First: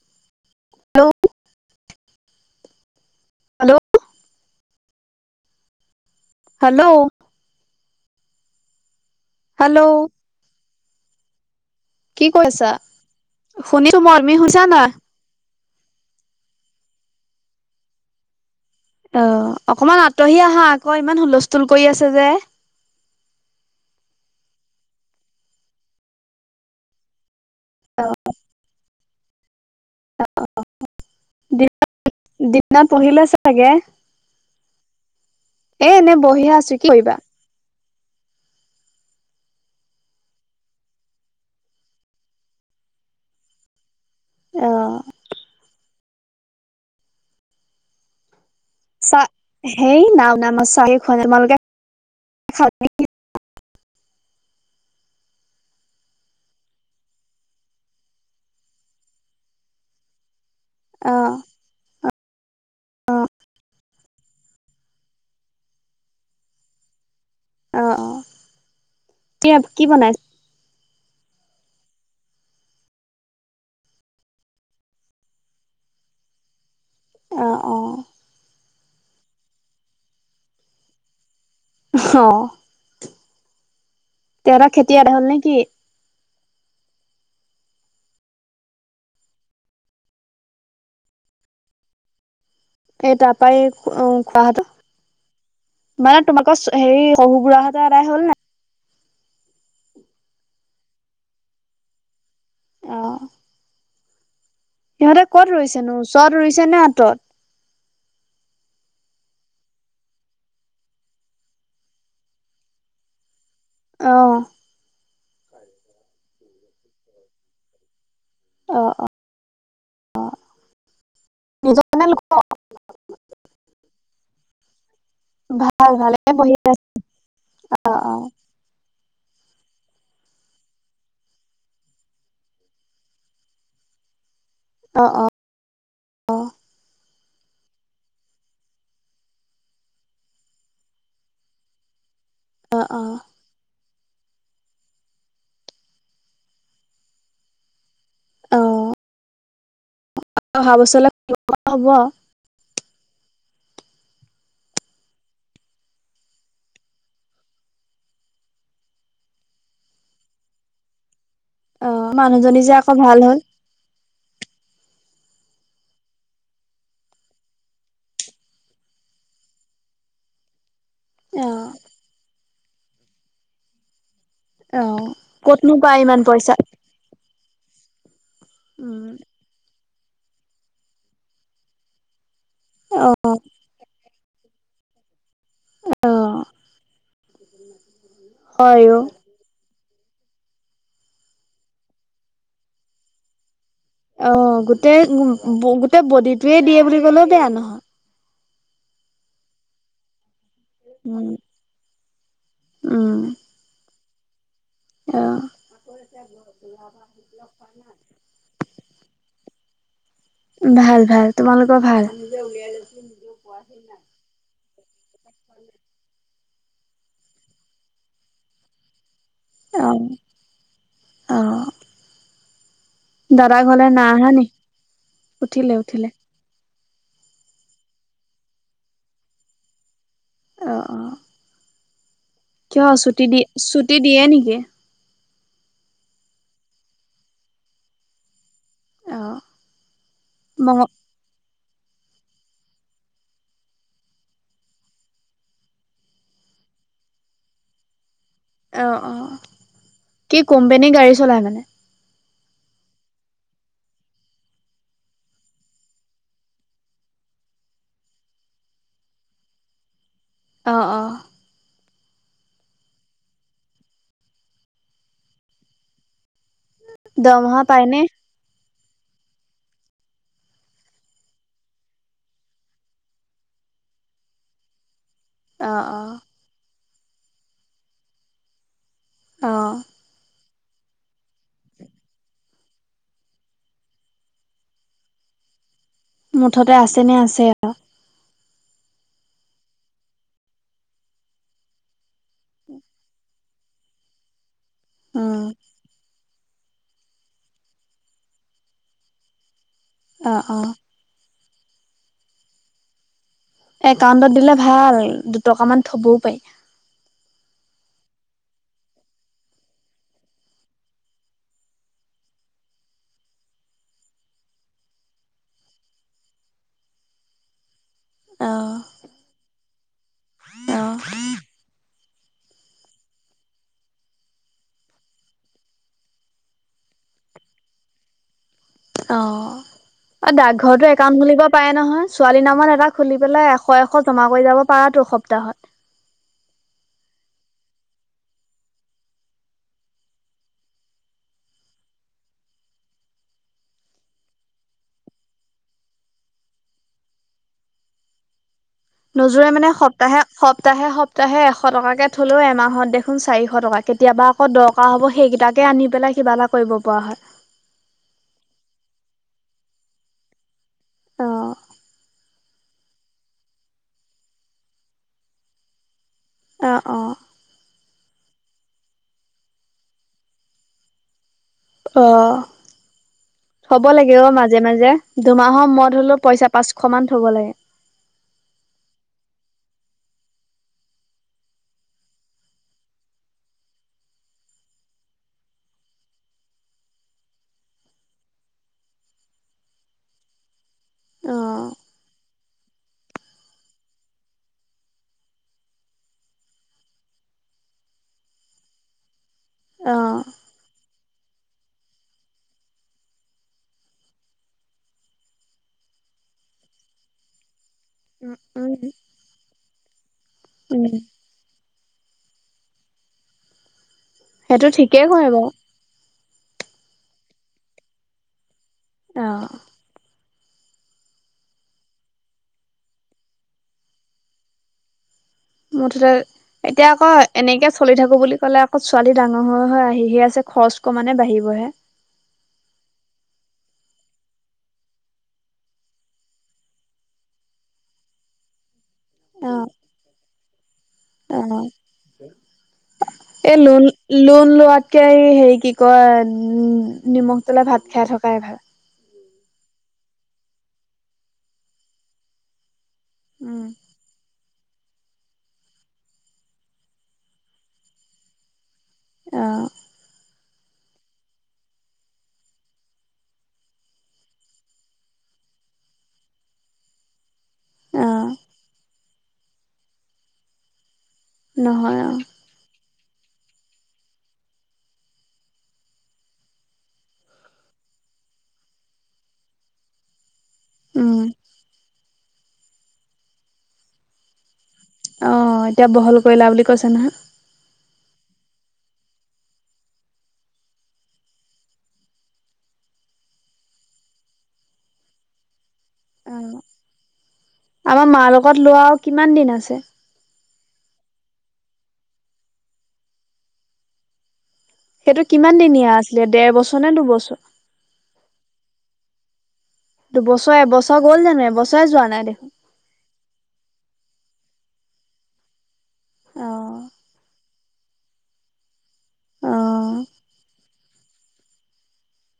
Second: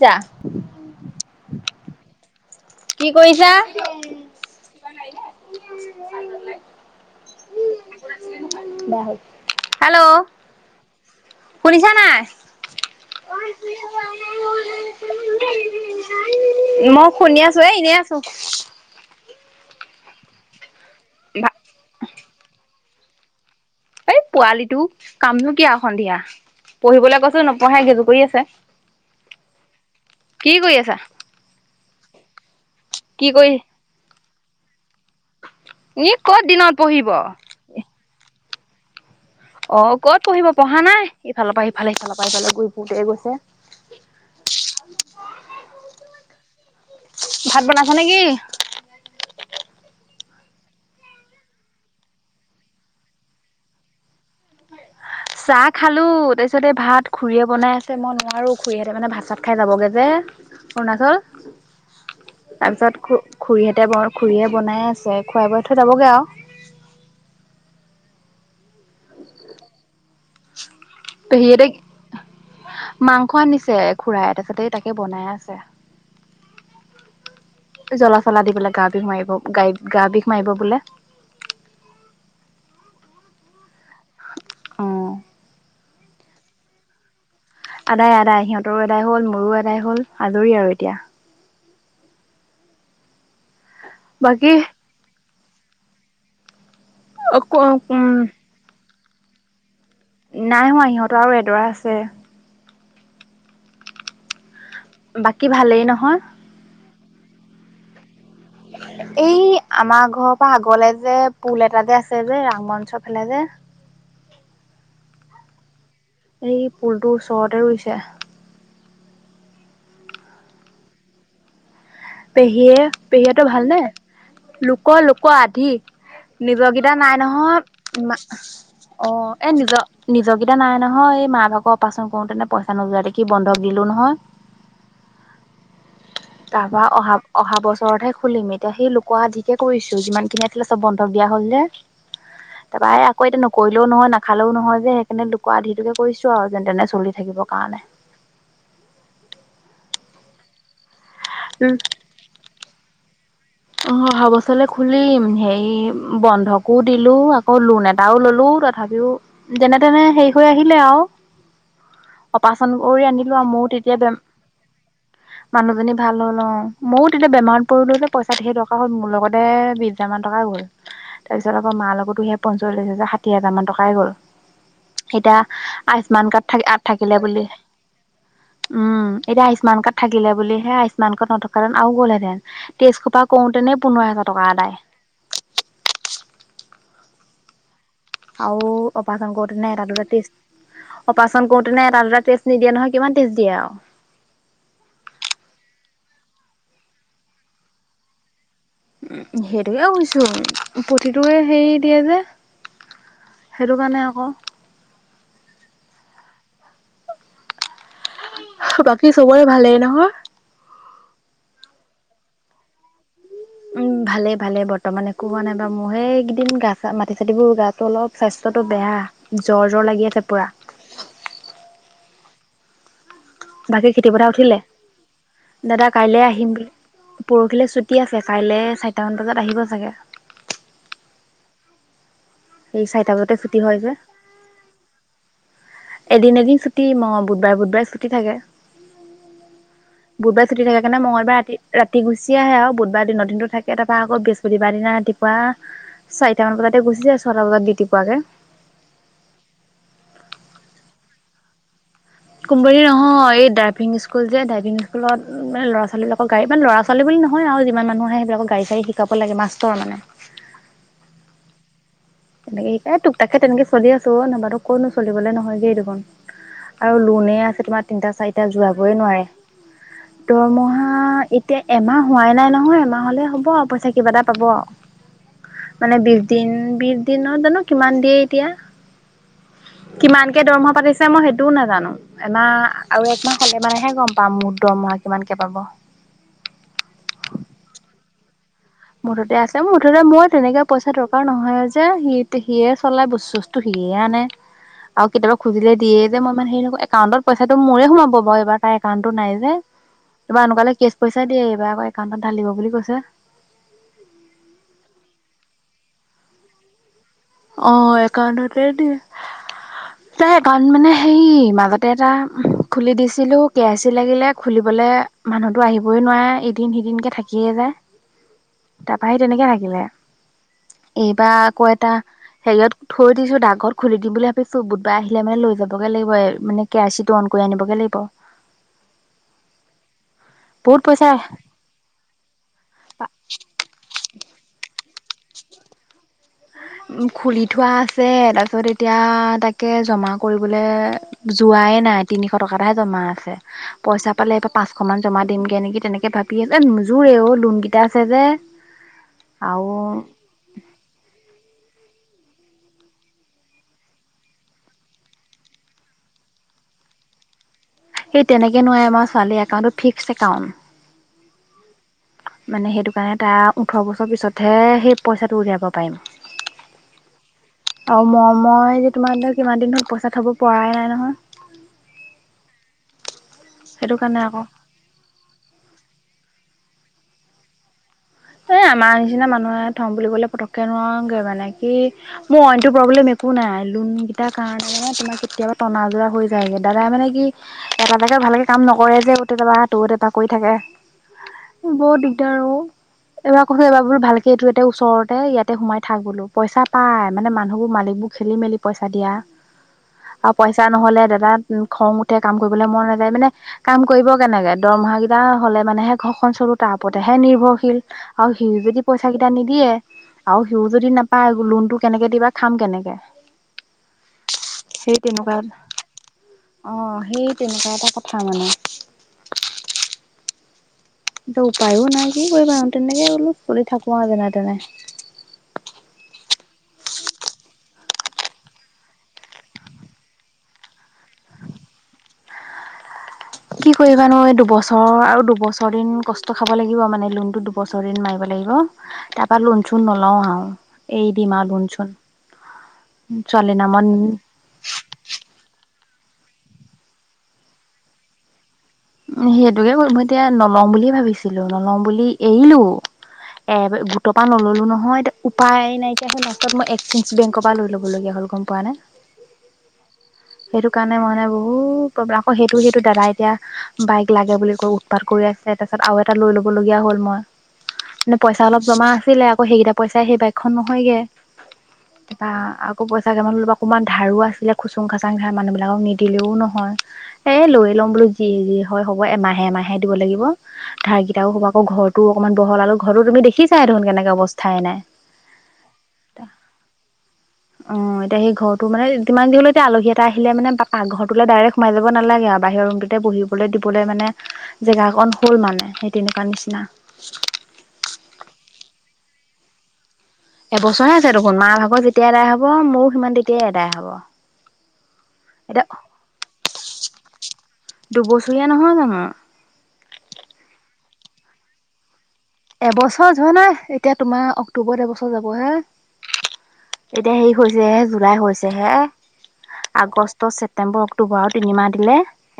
যা- হেল্লৌ' কি কৰিছা? হেল্ল' বেয়া হ'ল। হেল্লৌ' হেল্ল' শুনিছা নাই? কি কৰিছা? শুনিছো মই তুমি শুনিছা নাই? মই শুনি আছো এ এনেই আছো। অ' অকমান আঁতৰি আহা আকৌ ইমান ভা হুলস্থুল কৰি আছে যে। এই পোৱালিটো কামনো কি আৰু সন্ধিয়া পঢ়িবলৈ কৈছো ন নপঢ়ে গেজো কৰি আছে কি কৰি আছা? দিনত দিনত পঢ়িলে কি কৰি চাগে। এ ই এনে ক'ত বহিয়ে দিনত আছো কি পঢ়িব। কৰিবা? অ' ক'ত পঢ়িব পঢ়া নাই ইফালৰ পৰা ইফালে সিফালৰ পৰা ইফালে লৈ ঘূৰি ফুৰোঁতেই গৈছে। অ'। ভাত বনাইছা নেকি? চা হেই নাই বনোৱা নাই মই চাহে খোৱা নাই তোমালোকে খালা নে কি। চাহ খালোঁ তাৰপিছত এই ভাত খুৰীয়ে বনাই আছে মই নোৱাৰোঁ খুৰীহঁতে মানে ভাত চাত খাই যাবগৈ যে। অৰুণাচল। অ' তাৰ পিছত খু -খুৰীহতে ব খুৰীয়ে বনাই আছে খুৱাই বোৱাই থৈ যাবগে আৰু। অ' অ 'কি কি বনাইছে? পেহিহতে, মাংস আনিছে খুৰাই তাৰপাছতে তাকে বনাই আছে। অ' অ' জ্বলা চলা দি পলাই গা বিষ মাৰিব গাই গা বিষ মাৰিব বোলে। অ' তেহতৰ অ খেতি এদাই হ'ল নে কি? আদায় আদায়। সিহঁতৰো আদায় হ'ল, মোৰো আদায় হ'ল, আজৰি আৰু এতিয়া। এই তাৰ পৰাই খুৰা বাকী হঁতৰ মানে তোমালোক হেৰি শহুবুঢ়া হতৰ আদায় উম হ'ল‌ নাই? নাই হোৱা ইিহঁতৰ আৰু এডৰা আছে। অ' সিহঁতে বাকী ক'ত ভালেই ৰুইছেনো নহয় ওচৰত ৰুইছে নে আঁতৰত? এই আমাৰ ঘৰৰ পৰা আগলে যে পুল এটা যে আছে যে ৰামঞ্চৰ ফালে যে। অ' এই পুলটোৰ ওচৰতে ৰুইছে। অ' অ'। নিজনে লোক পেহীয়ে পেহী হতঁৰ ভালনে? লোকৰ লো কোৱা আধি ভাল ভালে বহি আছে নিজকেইটা নাই অ নহয়। অ এ নিজৰ নিজৰকেইটা নাই নহয় এই মা ভাগ অপাৰেচন কৰোতেনে পইচা নোযোৱা দেখি বন্ধক দিলো নহয়। অ' অ'। তাৰ পৰা অহা অহা বছৰতহে খুলিম এতিয়া সেই লোক আধিকে কৰিছো যিমানখিনি আছিলে চব বন্ধক দিয়া হ'ল যে। অ তাৰপৰা অ আকৌ এতিয়া ন কৰিলেও নহয়, নাখালেও নহয় যে সেইকাৰণে লোকৰ আধিটোকে কৰিছোঁ আৰু যেন তেনে চলি থাকিব কাৰণে। অ 'অহা বছৰলৈ কৰিব পৰা হ'ব আৰু। অ' অহা বছৰলৈ খুলিম হেৰি বন্ধকো দিলো আকৌ লোন এটাও ললো তা তথাপিও যেনে তেনে হে হৈ আহিলে আৰু। অ মানুহজনী যে অপাৰেচন আকৌ কৰি ভাল হ'ল আনিলো আৰু মইও তেতিয়া বে মানুহজনী ভাল হ'ল অ' মইও তেতিয়া বেমাৰত পৰিলো যে। পইচা ধেই দৰকা হ'ল, মোৰ লগতে বিশ হাজাৰ মান টকাই গ'ল। তাৰ অ পিছত আকৌ মাৰ লগতো সে পঞ্চলিছ হাজাৰ ষাঠি হাজাৰ মান টকাই গ'ল। অ এতিয়া ক'তনো পায় ইমান আয়ুস্মান কাৰ্ড পইচা থাক থাকিলে বুলি। উম এতি আয়ু্মান কাৰ্ড থাকিলে বুলিহে, আয়ুস্মান কাৰ্ড নথকা হ'লে আৰু গ'লহেতেন। টেষ্ট অ খোপা কৰোতেনে পোন্ধৰ হাজাৰ টকা আদায়। আহ আও অপাৰচন কৰোতেনে তাতো ত ত্ৰিচ অপাৰেচন কৰোতেনে এটা দুটা টেষ্ট নিদিয়ে নহয়, কিমান টেষ্ট দিয়ে আও। অ গোটেই গোটেই বডিটোয়ে দিয়ে বুলি কলেও বেয়া নহয়। উ সেইটোকে কৈছো উম প্ৰতিটোয়ে হেৰি দিয়ে যে। উম সেইটো কাৰণে আক। অ বাকী চবৰে ভালেই নহয়? ভাল ভাল, তোমালোকৰ ভাল? নিজে উলিয়াই লৈছে নিজেও কোৱা উম ভালে ভালে বৰ্তমান একো হোৱা নাই বাৰু মোৰ সেই এইকেইদিন গা চা মাটি চাতিবোৰ গাটো অলপ স্বাস্থ্যটো বেয়া জ্বৰ অ জ্বৰ লাগি আছে পুৰা। অ দাদা ঘৰলে বাকী নাই খেতি আহা পথাৰ নি উঠিলে, উঠিলে দাদা উঠিলে কাইলে আহিম বুলি পৰহিলৈ ছুটি আছে কাইলে চাৰিটামান বজাত আহিব চাগে। অ অ এই কিয় চাৰিটা ছুটী বজাতে দি ছুটি হয় যে ছুটী দিয়ে নিদিয়ে? এদিন এদিন ছুটি, ম বুধবাৰে বুধবাৰে ছুটি থাকে। অ বুধবাৰে ছুটি মঙ থাকে কাৰণে মঙলবাৰে ৰাতি ৰাতি গুচি আহে আও বুধবাৰ দিনৰ দিনটো থাকে, তাৰপা আকৌ বৃহস্পতিবাৰ দিনা ৰাতিপুৱা চাৰিটা মান বজাতে গুছি যায় ছটা বজাত দিউতি পুৱাকে। অ অ কি কোম্পানীৰ গাড়ী চলাই মানে। কোম্পানী নহয় এই ড্ৰাইভিং স্কুল যে ড্ৰাইভিং স্কুলত মানে ল'ৰা ছোৱালী লগৰ গাড়ীপা ল'ৰা ছোৱালী বুলি নহয় আও যিমান মানুহ আহে সেইবিলাক গাড়ী চাড়ী শিকাব লাগে মাষ্টৰ মানে। অ অ তেনেকে সেই তাকে তোক তাকে তেনেকে চলি আছো, নাইবাতু কনো চলিবলে নহয়গেই দেখোন। আৰু লোনেই দৰমহা আছে তোমাৰ পায়নে তিনিটা চাৰিটা যোৱাবই নোৱাৰে। দৰমহা এতিয়া এমাহ হোৱাই নাই নহয় এমাহ হ'লে হ'ব আও পইছা কিবা এটা পাব আও। অ মানে অ বিশ দিন বিশ দিনত জানো কিমান দিয়ে এতিয়া? অ কিমানকে দৰমহা পাতি দিছে মই সেইটোও নাজানো, এমাহ আৰু একমাহ হলে মানেহে গম পাম মোৰ দৰমহা কিমানকে পাব। মুঠতে আছে নে আছে আও। মুঠতে আছে মোৰ মুঠতে মই তেনেকে পইচা দৰকাৰ নহয় যে, সি সিয়ে চলাই বস্তু বস্তু সিয়ে আনে। আও কেতিয়াবা উম খুজিলে দিয়ে। মই মানে একাউণ্টত পইছাটো মোৰে সোমাব বাৰু এইবাৰ তাৰ একাউন্টতো নাই যে অ এইবাৰ অ এনেকোৱালে কেচ পইছা দিয়ে এইবাৰ আকৌ একাউণ্টত ঢালিব বুলি কৈছে। একাউণ্টত দিলে ভাল দুটকা মান থবও পাৰি। অ একাউণ্টতে দিয়ে। তাৰ একাউণ্ট মানে সেই মাজতে এটা খুলি দিছিলো কে আই চি লাগিলে খুলিবলে মানুহতো আহিবই নোৱাৰে, এদিন সিদিনকে থাকিয়ে যায়। অ তাৰাপা সি তেনেকে থাকিলে অ এইবাৰ আকৌ এটা হেৰিয়ত থৈ দিছো ডাক ঘৰত খুলি দিম বুলি ভাবিছো বুধবাৰে আহিলে মানে লৈ যাবগে লাগিব এ মানে কে আই চিটো অন কৰি আনিব‌গে লাগিব। অ এ বহুত ডাকঘৰটো পইচা একাউণ্ট খুলিব পাৰে নহয় ছোৱালীৰ নামত এটা খুলি পেলাই এশ এশ জমা কৰি যাব পাৰাতো সপ্তাহত। উ খুলি থোৱা আছে, তাৰপিছত এতিয়া তাকে জমা কৰিবলে যোৱাই নাই তিনিশ টকা এটাহে জমা আছে। পইচা পালে এবাৰ পাঁচশ মান জমা দিমগে নেকি, তেনেকে ভাবি আছোঁ নোযোৰে অ লোন কেইটা আছে যে। নোজোৰে আৰু মানে সপ্তাহে সপ্তাহে সপ্তাহে এশ টকাকে থলোঁ এমাহত দেখোন চাৰিশ টকা কেতিয়াবা কেতিয়াবা দৰকাৰ হ'ব, সেইকেইটাকে আনি পেলাই কিবা এটা কৰিব পৰা হয়। সেই তেনেকে নো এই, আমাৰ ছোৱালীৰ একাউণ্টৰ ফিক্স একাউণ্ট। অঁ,। মানে সেইটো কাৰণে তাইৰ ওঠৰ বছৰ পিছতহে সেই পইচাটো উলিয়াব পাৰিম। অঁ অঁ। অ, ম মই যে তোমাৰ কিমান দিন হ'ল পইচা থব পৰাই নাই নহয়। অঁ হব সেইটো লাগে কাৰণে অঁ আকৌ মাজে মাজে। দুমাহৰ মোৰত হ'লেও পইচা পাঁচশ মান থ'ব লাগে। এ আমাৰ নিচিনা মানুহে থম বুলি ক'লে পতককে নোৱাৰোগে মানে, কি? মোৰ অইনটো প্ৰব্লেম একো নাই লোন কেইটাৰ কাৰণেহে মানে তোমাৰ কেতিয়াবা টনা আজোৰা হৈ যায়গে। দাদা মানে কি এটা এটা ভালকে কাম নকৰে যে কেতিয়াবা ইয়াত এটা তাত এটা কৰি থাকে। অ' বৰ দিগদাৰ অ। এবাৰ কৈছোঁ এবাৰ ভালকে এইটো ইয়াতে ওচৰতে ইয়াতে সোমাই থাক বোলো। পইচা পাই, মানে মানুহবোৰ মালিকবোৰ খেলি মেলি পইচা দিয়া অ' আৰু পইচা নহ'লে দাদাত খং উঠে কাম কৰিবলৈ মন নাযায় মানে কাম কৰিব কেনেকে, দৰমহা কিটা হ'লে মানেহে ঘৰখন চলো তাৰ ওপৰতহে নিৰ্ভৰশীল। আৰু সিওঁ উম, যদি পইচা কিটা নিদিয়ে আৰু সিওঁ উম যদি নাপায় লোনতটো কেনেকে দিবা খাম কেনেকে? সেইটো সেই ঠিকেই কৰে বাৰু তেনেকুৱাই। অঁ সেই তেনেকুৱা এটা কথা মানে। অঁ। এইটো উপায়ো নাই কি কৰিবা আৰু তেনেকে বোলো চলি থাকোঁ তেনে তেনে। মুঠতে এতিয়া আকৌ এনেকে চলি থাকোঁ বুলি ক'লে আকৌ ছোৱালী ডাঙৰ হৈ, হৈ আহিহি আছে খৰচ ক মানে বাঢ়িবহে। কি কৰিবা নো এই দুবছৰ আৰু দুবছৰ দিন কষ্ট খাব লাগিব মানে লোনটো দুবছৰ দিন মাৰিব লাগিব। তাৰ পৰা লোন অ' চোন নলওঁ আও। এৰি দিম আৰু অ' লোন চোন এই ছোৱালী লোন নামত লোন লোৱা হেৰি কি কয় উ নিমখ তেলে ভাত খাই থকাই ভাল। উম সেইটোকে কৰিম মই এতিয়া নলম বুলিয়ে ভাবিছিলোঁ নলম বুলি এৰিলোঁ। উম, এ গোটৰ পৰা নললোঁ নহয়। উপায় নাইকিয় হয় লাষ্টড মই এক্সি বেংকৰ পৰা লৈ ল'ব লগগীয়া হ'ল গম পোৱা নে। অ। সেইটো কাৰণে মানে বহুত প্ৰব্লেম আকৌ সেইটো সেইটো দাদা এতিয়া বাইক লাগে বুলি কয় উৎপাত কৰি আছে তাৰপাছত আৰু এটা লৈ ল'ব লগীয়া হ'ল মই। মানে অ' পইচা অলপ জমা আছিলে। আকৌ সেইকেইটা পইচাই সেই বাইকখন নহয়গে। নহয় অ' বা। আকৌ পইচা কিান অকণমান ধাৰো আছিলে। খুচুং খাচাং ধাৰ মানুহবিলাকক নিদিলেও নহয়। এ লৈ ল'ম বোলো যি যি হয় হ'ব, এমাহে এমাহে দিব লাগিব ধাৰ উম, কেইটাক হ'ব আকৌ ঘৰৰতো অকণমান বহল আৰু ঘৰ তুমি দেখিছা দেখোন কেনেকে অৱস্থাই নাই। অ এতিয়া বহল কৰিলা বুলি কৈছে নহয়। অ এতিয়া সেই ঘৰটো মানে যিমান যি হ'লেও এতিয়া আলহী এটা আহিলে মানে পা পাক ঘৰটোলে ডাইৰেক্ট সোমাই যাব নেলাগে আৰু বাহিৰ ৰুমতোহে বহিব। খাবলে-দিবলে মানে জেগা অকন হ'ল মানে সেই তেনেকুৱা অ' নিচনা। আমাৰ মাৰ লগত লোৱা আওঁ, কিমান দিন আছে? এবছৰে আছে দেখোন মা ভাগৰ যেতিয়া আদায় হ'ব, ময়ো সিমান তেতিয়াই আদায় হব। সেইটো কিমান এতিয়া দিনীয়া আছিলে ডেৰ বছৰ নে দুবছৰ? দুবছৰীয়া নহয় জানো? দুবছৰ, এবছৰ গ'ল জানো? এবছৰে যোৱা নাই দেখোন? এবছৰ যোৱা নাই, এতিয়া তোমাৰ অক্টোবৰত এবছৰ যাব হে। অ', এতিয়া হেৰি হৈছে হে জুলাই হৈছে হে অ', আগষ্ট, ছেপ্তেম্বৰ, অক্টো অক্টোবাৰ, আওঁ তিনিমাহ দিলে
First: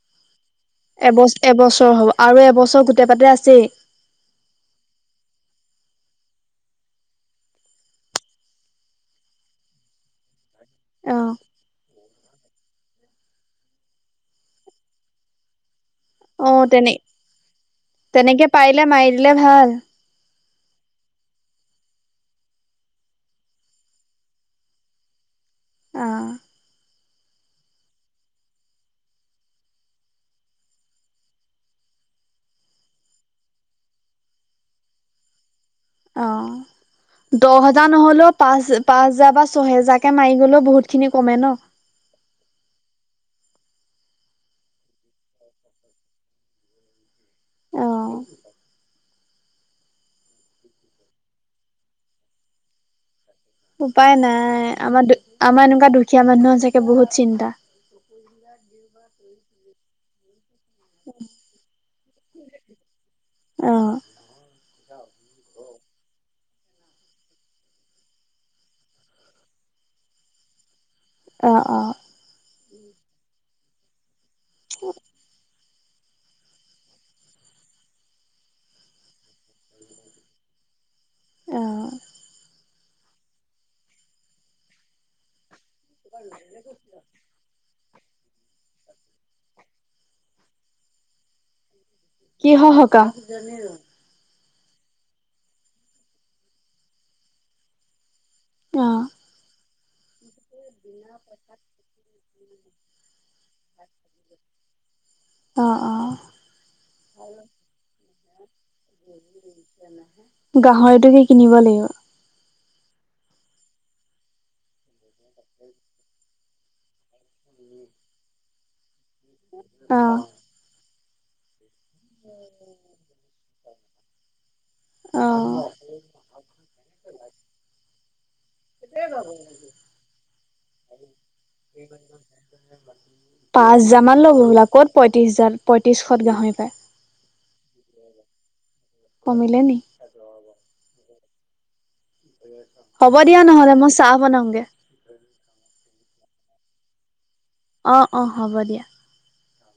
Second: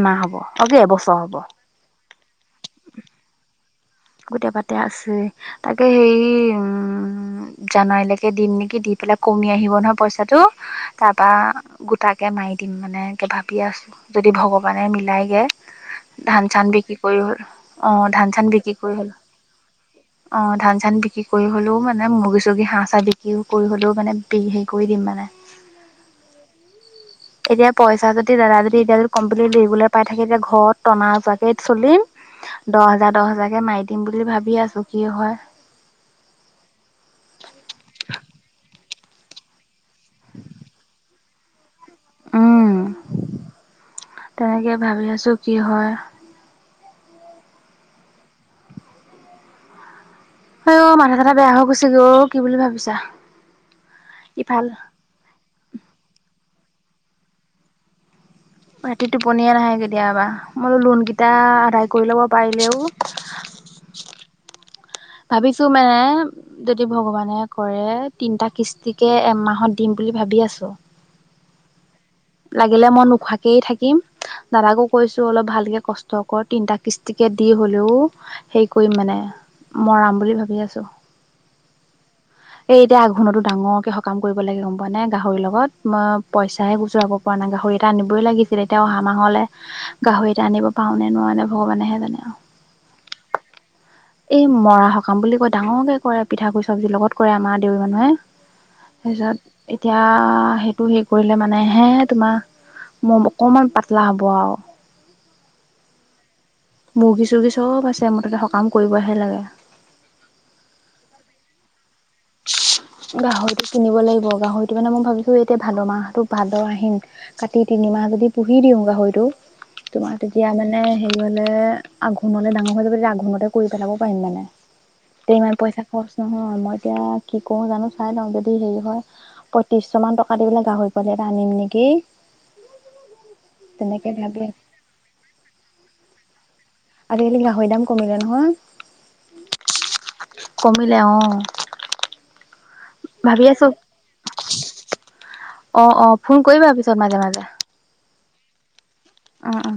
এমাহ হ'ব। অ কি এবছৰ হ'ব এবছ-এবছৰ হ'ব, আৰু এবছৰ গোটেই পাতে আছেই। গোটেই পাতে আছে তাকে হেৰি উম, জানুৱাৰীলৈকে দিম নেকি, দি পেলাই কমি আহিব নহয়, পইচাটো। তাৰপা অ', গোটাকে মাৰি দিম, মানে এনকে ভাবি আছোঁ। যদি ভগৱানে মিলাই গে, অ', ধান-চান বিক্ৰী কৰি অ'ধান-চান বিক্ৰী এ, কৰি মাৰি হ'ল দিলে ভাল। অ' ধান-চান বিক্ৰী কৰি হ'লেওঁ, মানে মুৰ্গী-চৰ্গী হাঁহ-চাহ বিক্ৰীও কৰি হ'লেওঁ, মানে বিকি শেষ কৰি দিম মানে। অ', [inaudible] এতিয়া, পইচা যদি দাদা যদি এতিয়া যদি কমপ্লিট লিবলৈ পাই থাকে, এতিয়া ঘৰত টনা আযোৱাকে চলিম। দহ হাজাৰ, দহ হাজাৰ কে মাৰি দিম বুলি ভাবি আছোঁ কি হয়। অ', দহ হেজাৰ নহ'লেও পাঁচ, পাঁচ হেজাৰ বা ছহেজাৰকে মাৰি গ'লেও বহুতখিনি কমে ন? উম, তেনেকে ভাবি আছোঁ, কি হয়। অ', আইয়, মাথা- চাথা বেয়া হৈ গৈছেগে অ' কি বুলি ভাবিছা? উপায় নাই, ইফাল আমাৰ দু আমাৰ এনেকুৱা দুখীয়া মানুহৰ চাগে বহুত চিন্তা। [inaudible] ৰাতি টোপনিয়ে নাহে, কেতিয়াবা মই লোন কেইটা আদাই কৰি ল'ব পাৰিলেওঁ অ', ভাবিছোঁ মানে যদি ভগৱানে কৰে, তিনটা কিস্তিকে এমাহত দিম বুলি ভাবি আছোঁ। অ' অ' লাগিলে মই নোখোৱাকেই থাকিম, দাদাকো কৈছো অলপ ভালকে কচ ষ্ট কৰ তিনটা কিস্তিকে দি হ'লেও হেৰি কৰিম মানে মৰাম বুলি ভাবি আছোঁ। অ', এই, এতিয়া আঘোণতো ডাঙৰকে সকাম কৰিব লাগে গম পোৱা নে, গাহৰিৰ লগত মই পইচাহে গুচোৰাব পৰা নাই, গাহৰি এটা আনিবই লাগিছিল এতিয়া অহা মাহলে গাহৰি এটা আনিব পাৰোঁ নে নোৱাৰোনে, ভগৱানেহে জানে আৰু। কিহৰ সকাম? [unintelligible] এই মৰা সকাম বুলি কয়, ডাঙৰকে কৰে পিঠাগুৰি, চব্জিৰ লগত কৰে আমাৰ দেউৰী মানুহে। অ', ৰাত এতিয়া সেইটো হেৰি কৰিলে মানে হে তোমাৰ [unintelligible] অকনমান পাতলা হ'ব আৰু। অ' অ' মুৰ্গী-চৰ্গী চব আছে, মোথতে সকাম কৰিবহে লাগে। গাহৰিটো কে কিনিব লাগিব। গাহৰিটো কিনিব লাগিব, গাহৰিটো মানে মই ভাবিছো এতিয়া ভাদ মাহতো ভাদ, আহিন- কাতি তিনিমাহ যদি পুহি দিওঁ গাহৰিটো- তোমাৰ পাঁচ তেতিয়া মানে হেৰি হলে আঘোণলে ডাঙৰ হৈ যাব, তেতিয়া আঘোণতে- কৰি পেলাব পাৰিম মানে এতিয়া ইমান পইচা খৰচ নহয়, মই এতিয়া কি হাজাৰ কৰোঁ জানো? চাই লওঁ, যদি হেৰি হয় পয়ত্ৰিশ মান টকা দি পেলাই গাহৰি পোৱালি এটা আনিম নেকি? পাঁচ হাজাৰ তেনেকে মান ল'ব ভাবি আছোঁ। হ'বলা, ক'ত পঁয়ত্ৰিশ হাজাত পঁয়ত্ৰিশত গাহৰি পায়। আজিকালি গাহৰি দাম কমিলে কমিলে নি নহয়, কমিলে অঁ। হ'ব দিয়া আছো নহ'লে মই চাহ বনাওঁগে। অঁ অঁ ফোন কৰিবা পিছত মাজে-মাজে। অঁ অঁ হ'ব দিয়া। অঁ অঁ।